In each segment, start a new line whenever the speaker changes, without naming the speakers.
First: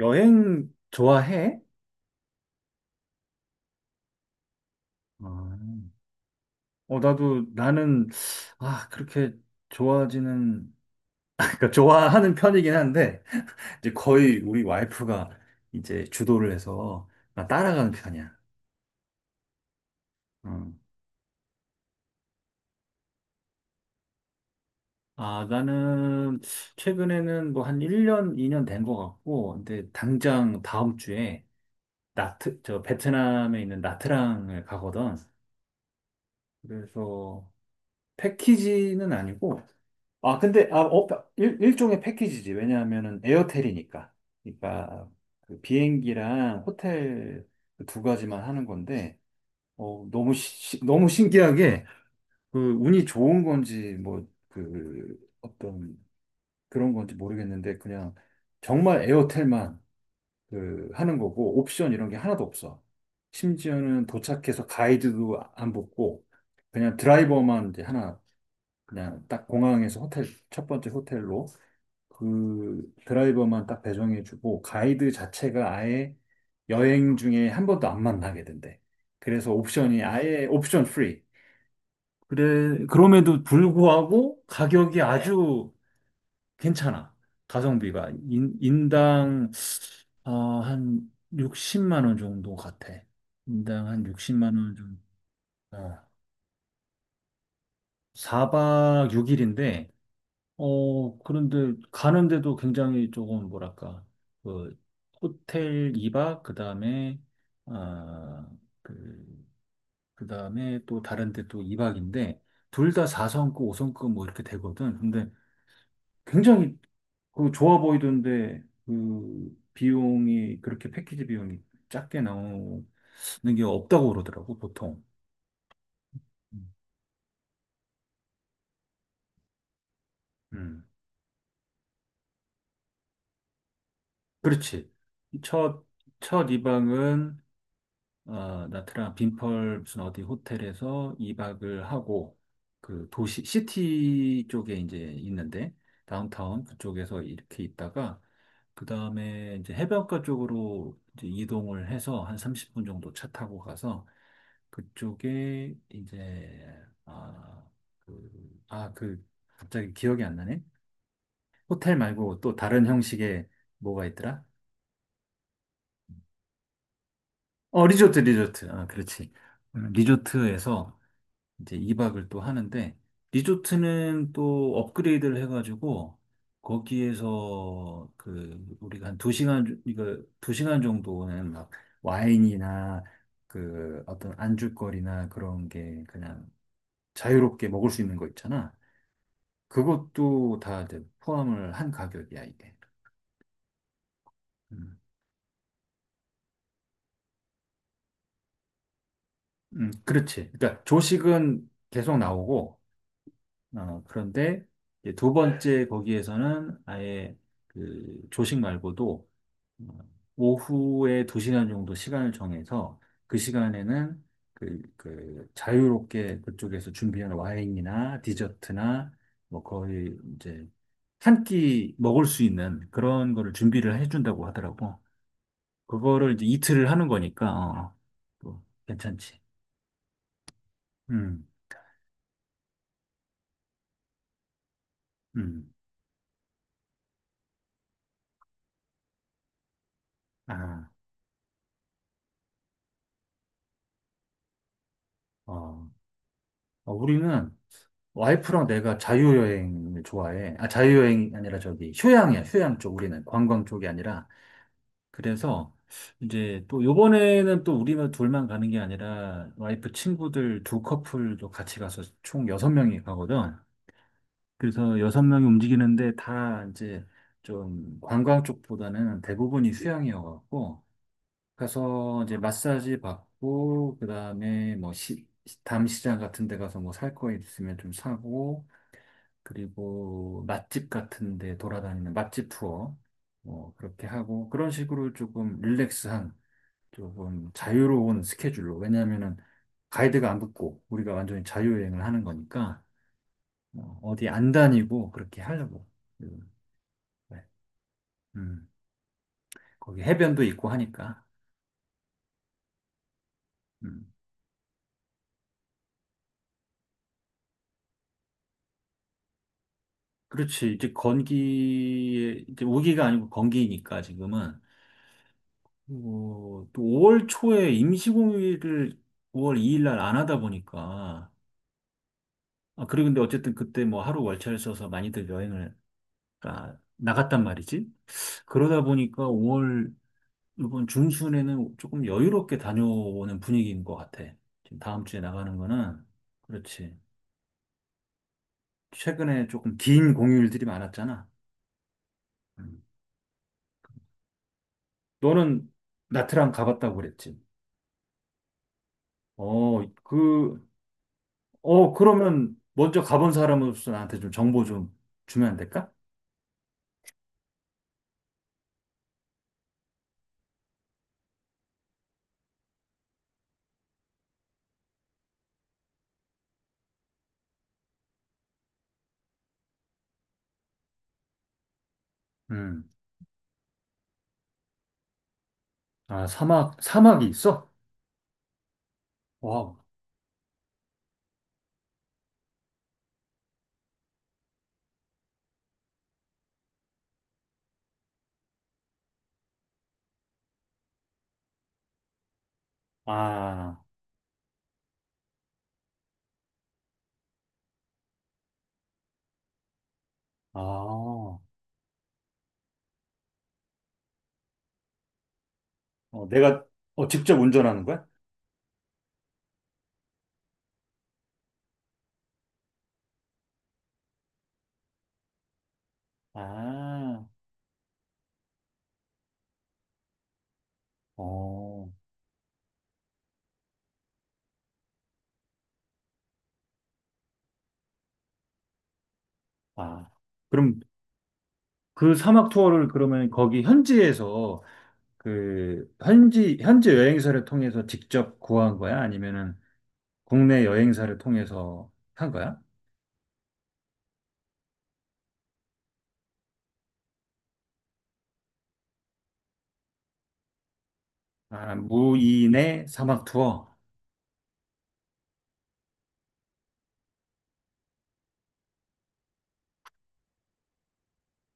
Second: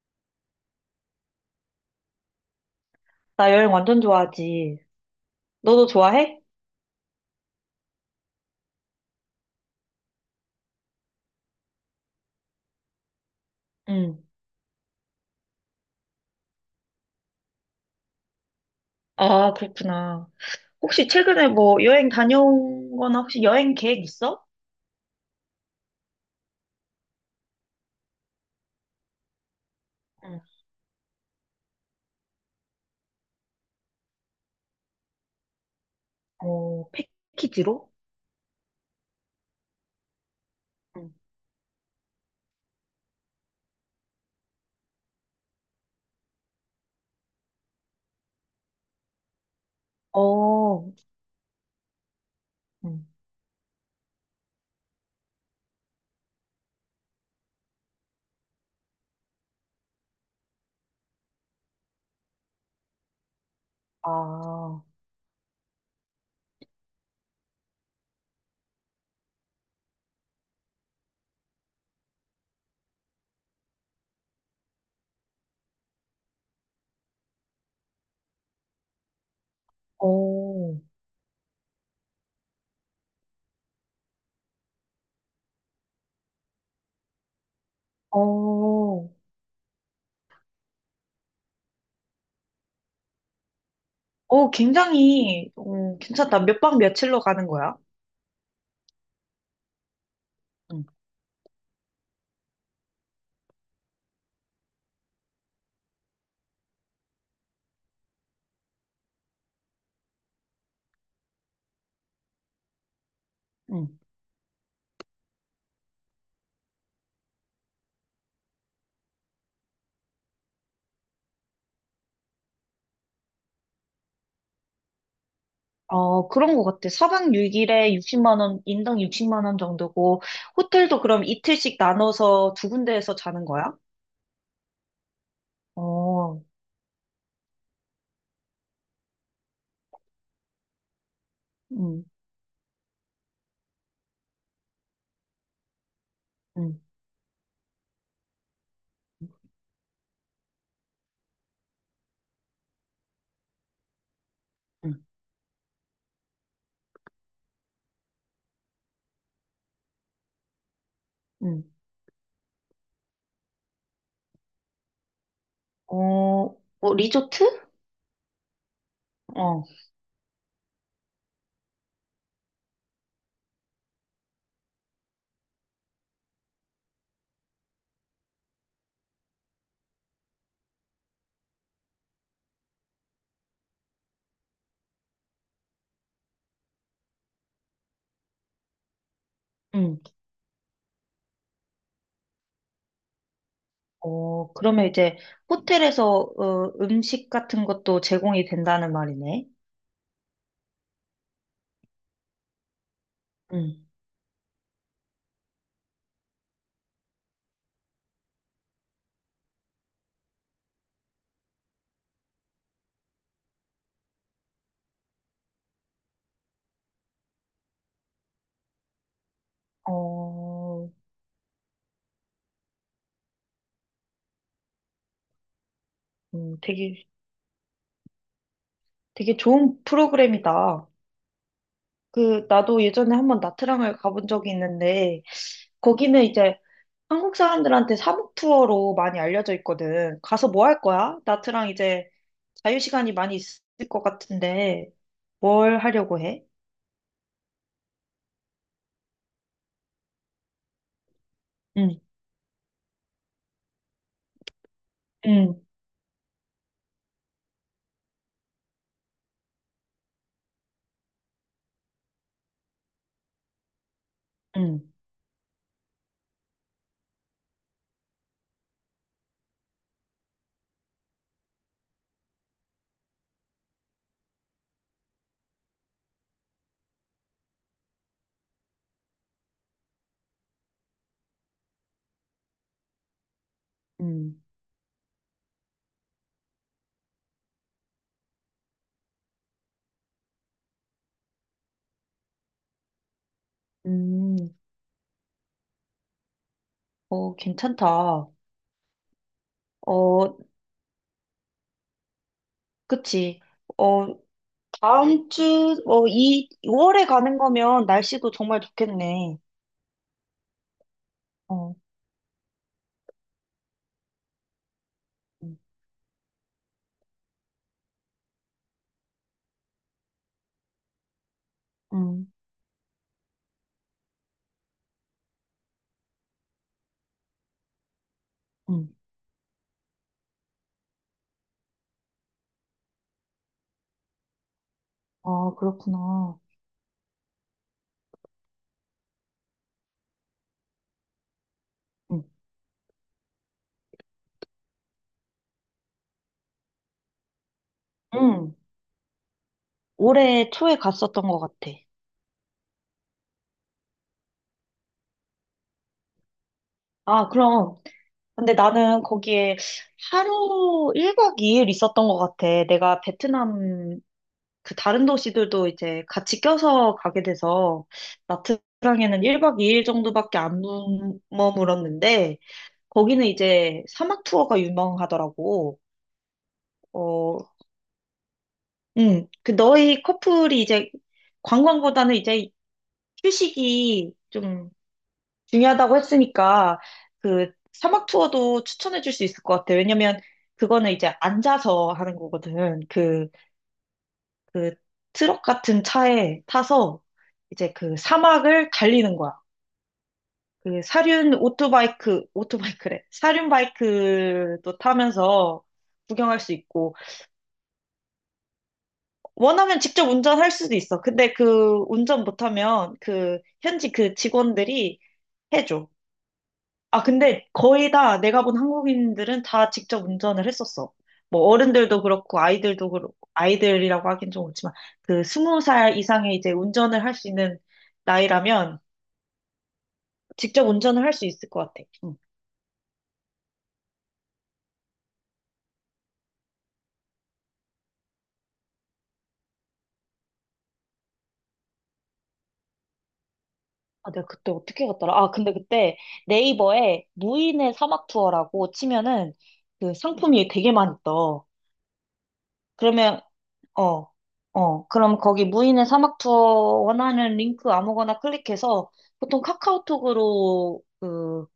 여행 좋아해?
나 여행 완전 좋아하지. 너도
아,
좋아해?
어, 나도, 나는, 아, 그렇게 좋아하지는, 그러니까 좋아하는 편이긴 한데, 이제
응.
거의 우리 와이프가 이제 주도를 해서 나 따라가는 편이야.
아, 그렇구나.
음.
혹시 최근에 뭐 여행 다녀온 거나 혹시 여행 계획 있어?
아, 나는 최근에는 뭐 한 1년, 2년 된 것 같고, 근데
응.
당장 다음 주에 저 베트남에 있는 나트랑을 가거든.
어,
그래서
패키지로?
패키지는 아니고, 아, 근데, 아, 어,
응.
일종의 패키지지. 왜냐하면은 에어텔이니까. 그러니까 그 비행기랑 호텔 그두 가지만 하는 건데, 어, 너무,
어,
너무 신기하게, 그, 운이
응.
좋은 건지, 뭐, 그, 어떤 그런 건지 모르겠는데, 그냥 정말 에어텔만 그, 하는 거고, 옵션 이런 게 하나도 없어. 심지어는
아,
도착해서
어,
가이드도 안 붙고, 그냥 드라이버만 이제 하나 그냥 딱 공항에서 호텔, 첫 번째 호텔로 그 드라이버만 딱 배정해주고 가이드 자체가 아예 여행 중에 한 번도 안 만나게 된대. 그래서 옵션이 아예 옵션 프리. 그래, 그럼에도 불구하고 가격이 아주 괜찮아. 가성비가 인,
어,
인당 어, 한 60만 원 정도 같아. 인당 한
오,
60만 원 정도.
굉장히
어.
괜찮다. 몇 박 며칠로 가는 거야?
4박 6일인데
응.
어, 그런데 가는데도 굉장히 조금 뭐랄까, 그 호텔 2박, 그다음에 아, 그 그다음에 또 다른 데또 2박인데 둘 다 4성급,
응.
5성급 뭐 이렇게 되거든. 근데 굉장히 그 좋아 보이던데 그 비용이 그렇게 패키지 비용이 작게 나오는 게 없다고 그러더라고, 보통.
어, 그런 것
음.
같아. 4박 6일에 60만 원, 인당 60만 원 정도고
음.
호텔도 그럼 이틀씩 나눠서 두 군데에서 자는 거야?
그렇지. 첫,
어,
첫 2박은 어, 나트랑 빈펄 무슨 어디 호텔에서 2박을
응,
하고 그 도시 시티 쪽에 이제 있는데 다운타운
응,
그쪽에서 이렇게 있다가 그 다음에 이제 해변가 쪽으로 이제 이동을 해서 한 30분 정도 차 타고 가서
응,
그쪽에 이제 아, 그, 아, 그 갑자기 기억이 안 나네.
응,
호텔 말고 또 다른 형식의 뭐가 있더라?
어, 뭐 리조트?
어, 리조트, 리조트. 아, 그렇지.
어,
리조트에서 이제 2박을 또 하는데 리조트는 또 업그레이드를 해가지고 거기에서 그 우리가 한 2시간 이거 두 시간 정도는 막 와인이나 그 어떤 안주거리나 그런 게 그냥 자유롭게 먹을 수 있는 거 있잖아.
응.
그것도 다 이제 포함을 한 가격이야, 이게.
어, 그러면
음,
이제 호텔에서 음식 같은 것도 제공이 된다는 말이네.
그렇지. 그러니까 조식은 계속 나오고
응.
어, 그런데 이제 두 번째 거기에서는 아예 그 조식 말고도 오후에 두시간 정도 시간을 정해서 그 시간에는 그, 그 자유롭게 그쪽에서 준비한 와인이나 디저트나 뭐 거의 이제
어,
한 끼 먹을 수 있는 그런 거를 준비를 해준다고 하더라고. 그거를 이제
음,
이틀을
되게,
하는 거니까 어, 또
되게
괜찮지.
좋은 프로그램이다.
음,
그, 나도 예전에 한번 나트랑을 가본 적이 있는데,
음.
거기는 이제 한국 사람들한테 사복 투어로 많이 알려져 있거든. 가서 뭐 할
아,
거야? 나트랑 이제 자유시간이 많이 있을 것 같은데, 뭘
어.
하려고 해?
어, 우리는 와이프랑 내가 자유여행을 좋아해. 아, 자유여행이 아니라 저기
응,
휴양이야, 휴양 쪽. 우리는 관광 쪽이 아니라
응,
그래서 이제 또 요번에는 또 우리만 둘만 가는 게 아니라 와이프 친구들 두 커플도 같이 가서 총 여섯 명이 가거든.
응,
그래서 여섯 명이 움직이는데 다 이제 좀 관광 쪽보다는 대부분이 수영이어갖고 가서 이제 마사지 받고 그다음에 뭐 시, 담시장 같은 데 가서 뭐 살 거 있으면 좀 사고 그리고 맛집 같은 데 돌아다니는 맛집 투어 뭐 그렇게
응,
하고 그런 식으로 조금 릴렉스한 조금 자유로운 스케줄로. 왜냐하면은 가이드가 안 붙고 우리가 완전히 자유여행을 하는 거니까 어, 어디 안
음,
다니고 그렇게 하려고. 음,
어,
네.
괜찮다. 어,
음, 거기 해변도 있고 하니까.
그치.
음.
어, 다음 주, 이, 2월에 가는 거면 날씨도 정말 좋겠네.
그렇지. 이제
어,
건기에, 이제 우기가 아니고 건기니까 지금은.
응,
그리고 또 5월 초에 임시공휴일을 5월 2일 날 안 하다 보니까.
응,
아, 그리고 근데 어쨌든 그때 뭐 하루 월차를 써서 많이들 여행을 아, 나갔단 말이지. 그러다
응.
보니까 5월 이번 중순에는 조금 여유롭게 다녀오는 분위기인 것 같아. 지금 다음 주에
아,
나가는 거는.
그렇구나.
그렇지. 최근에 조금 긴 공휴일들이 많았잖아.
응,
음. 너는 나트랑 가봤다고 그랬지.
응.
어,
올해
그,
초에 갔었던 것 같아.
어, 그러면 먼저 가본 사람으로서 나한테 좀 정보 좀 주면 안 될까?
아, 그럼. 근데 나는 거기에 하루 1박 2일 있었던 것 같아. 내가 베트남 그 다른 도시들도 이제 같이 껴서 가게 돼서 나트랑에는 1박 2일 정도밖에 안 머물었는데
음.
거기는 이제 사막 투어가 유명하더라고.
아, 사막, 사막이
어,
있어?
그
와.
너희 커플이 이제 관광보다는 이제 휴식이 좀 중요하다고 했으니까 그 사막 투어도 추천해 줄 수 있을 것 같아. 왜냐면 그거는 이제 앉아서 하는 거거든. 그
아,
그 트럭 같은 차에 타서 이제 그 사막을 달리는 거야.
아.
그 사륜
어,
오토바이크래. 사륜 바이크도 타면서 구경할 수
내가,
있고,
어, 직접 운전하는 거야?
원하면 직접 운전할 수도 있어. 근데 그 운전 못하면 그 현지 그 직원들이 해줘. 아,
아,
근데 거의 다 내가 본 한국인들은 다 직접 운전을 했었어. 뭐
어.
어른들도 그렇고 아이들도 그렇고 아이들이라고 하긴 좀 그렇지만 그 스무 살 이상의 이제 운전을 할 수 있는 나이라면
아.
직접
그럼
운전을 할 수 있을 것 같아.
그
응.
사막 투어를 그러면 거기 현지에서 그 현지 현지 여행사를 통해서 직접 구한 거야? 아니면은 국내 여행사를 통해서 한 거야?
아, 내가 그때 어떻게 갔더라? 아, 근데 그때 네이버에 무인의 사막 투어라고 치면은 그 상품이 되게 많이 떠.
아, 무인의
그러면,
사막 투어.
어, 그럼 거기 무인의 사막 투어 원하는 링크 아무거나 클릭해서 보통 카카오톡으로 그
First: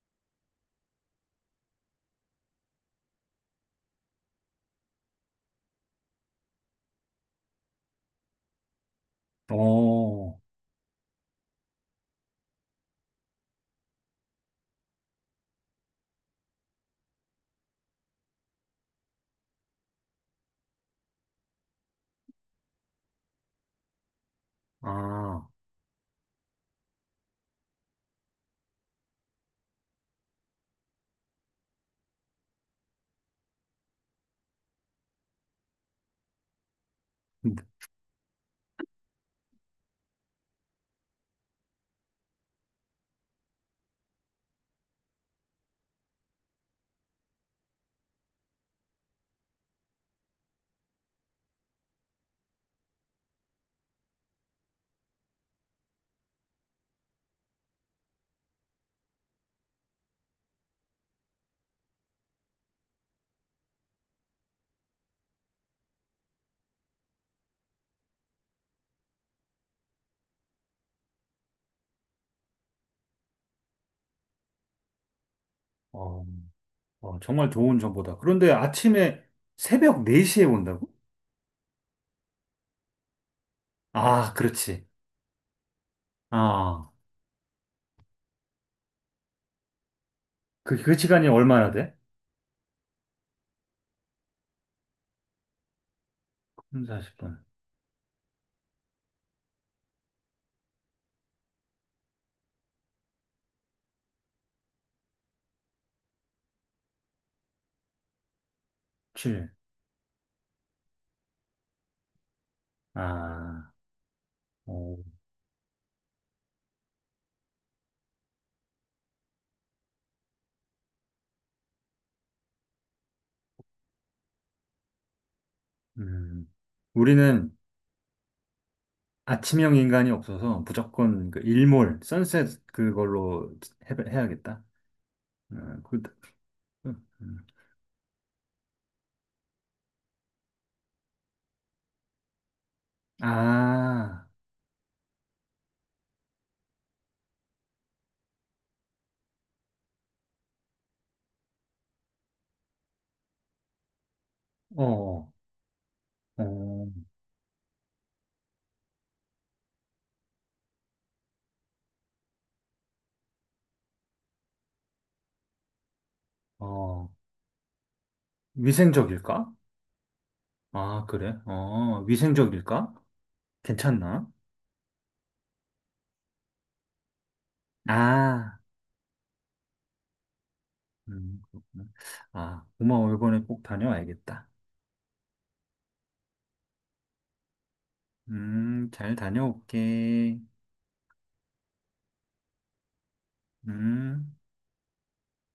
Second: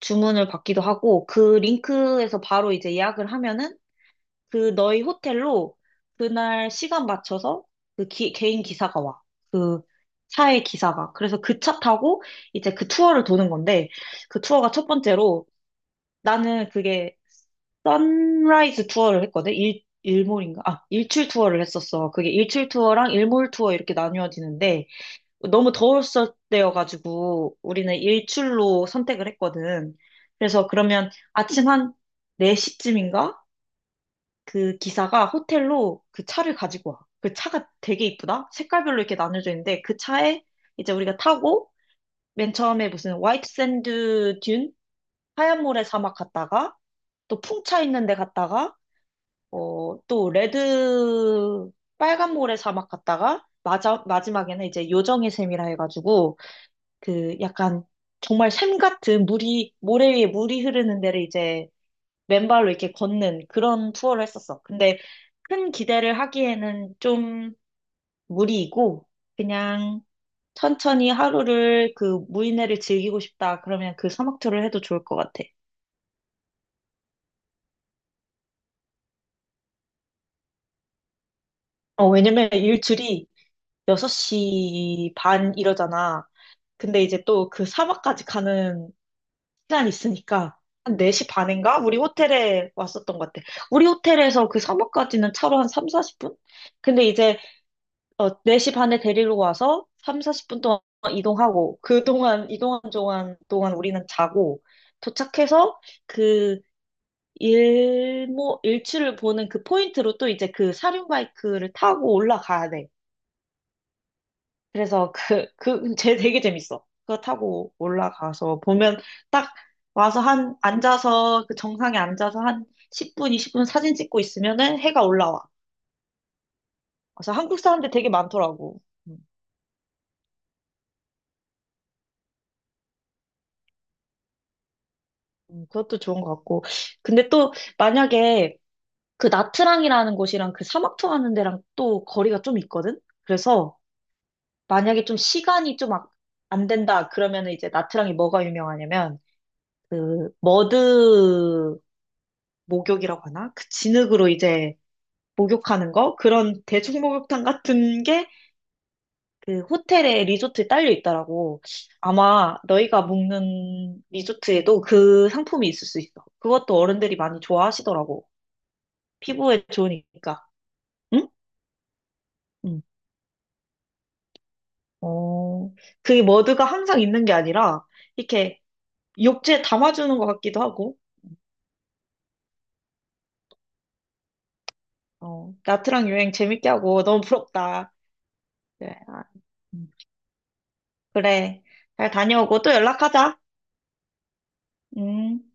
주문을 받기도 하고 그 링크에서 바로 이제 예약을 하면은 그 너희 호텔로 그날 시간 맞춰서 그 개인 기사가 와. 그
어,
차의 기사가. 그래서 그 차 타고 이제 그 투어를 도는 건데 그 투어가 첫 번째로 나는 그게 선라이즈 투어를 했거든? 일몰인가? 아, 일출 투어를 했었어. 그게 일출 투어랑 일몰 투어 이렇게 나뉘어지는데,
아,
너무 더웠을 때여가지고, 우리는 일출로 선택을 했거든. 그래서 그러면 아침 한 4시쯤인가? 그 기사가 호텔로 그 차를 가지고 와. 그
음,
차가 되게 이쁘다? 색깔별로 이렇게 나눠져 있는데, 그 차에 이제 우리가 타고, 맨 처음에 무슨 화이트 샌드 듄? 하얀 모래 사막 갔다가, 또 풍차 있는 데 갔다가, 또 레드 빨간 모래 사막 갔다가 마지막에는 이제 요정의 샘이라 해가지고 그 약간 정말 샘 같은 물이 모래 위에 물이 흐르는 데를 이제 맨발로 이렇게 걷는 그런 투어를 했었어. 근데 큰 기대를 하기에는 좀 무리이고 그냥 천천히 하루를 그 무인회를 즐기고 싶다 그러면 그 사막 투어를 해도 좋을 것 같아.
어, 어, 정말 좋은 정보다. 그런데 아침에 새벽 4시에 온다고?
어, 왜냐면 일출이
아, 그렇지.
6시 반 이러잖아.
아,
근데 이제 또 그 사막까지 가는 시간이 있으니까
그, 그
한 4시
시간이 얼마나
반인가?
돼?
우리 호텔에 왔었던 것 같아. 우리 호텔에서 그 사막까지는 차로 한 3, 40분?
사0
근데 이제
분
4시 반에 데리러 와서 3, 40분 동안 이동하고 그동안 이동한 동안 우리는 자고 도착해서 그 일모 일출을
7.
보는 그 포인트로 또 이제 그 사륜 바이크를 타고 올라가야 돼.
아, 오.
그래서 쟤 되게 재밌어. 그거 타고 올라가서 보면 딱 와서 앉아서, 그 정상에 앉아서 한 10분, 20분 사진 찍고 있으면은 해가 올라와.
음.
그래서
우리는
한국 사람들 되게 많더라고. 음,
아침형 인간이 없어서 무조건 그 일몰, 선셋 그걸로 해야겠다. 어,
그것도
그,
좋은 것 같고. 근데
음.
또 만약에 그 나트랑이라는 곳이랑 그 사막 투어하는 데랑 또 거리가 좀 있거든? 그래서
아,
만약에 좀 시간이 좀 안 된다 그러면은 이제 나트랑이 뭐가 유명하냐면 그 머드 목욕이라고 하나? 그 진흙으로 이제
어,
목욕하는 거? 그런
어,
대중 목욕탕 같은 게 그 호텔에 리조트에 딸려 있더라고. 아마 너희가 묵는 리조트에도 그 상품이 있을 수 있어. 그것도
어,
어른들이 많이 좋아하시더라고.
위생적일까?
피부에 좋으니까.
아,
응?
그래? 어,
응.
위생적일까? 괜찮나?
어, 그게 머드가 항상 있는 게 아니라
아,
이렇게 욕조에 담아주는 것 같기도 하고.
그렇구나. 아, 고마워. 이번에 꼭 다녀와야겠다.
어, 나트랑 여행 재밌게 하고 너무 부럽다. 그래,
잘
아, 음.
다녀올게.
그래. 잘 다녀오고 또 연락하자.
음.
음.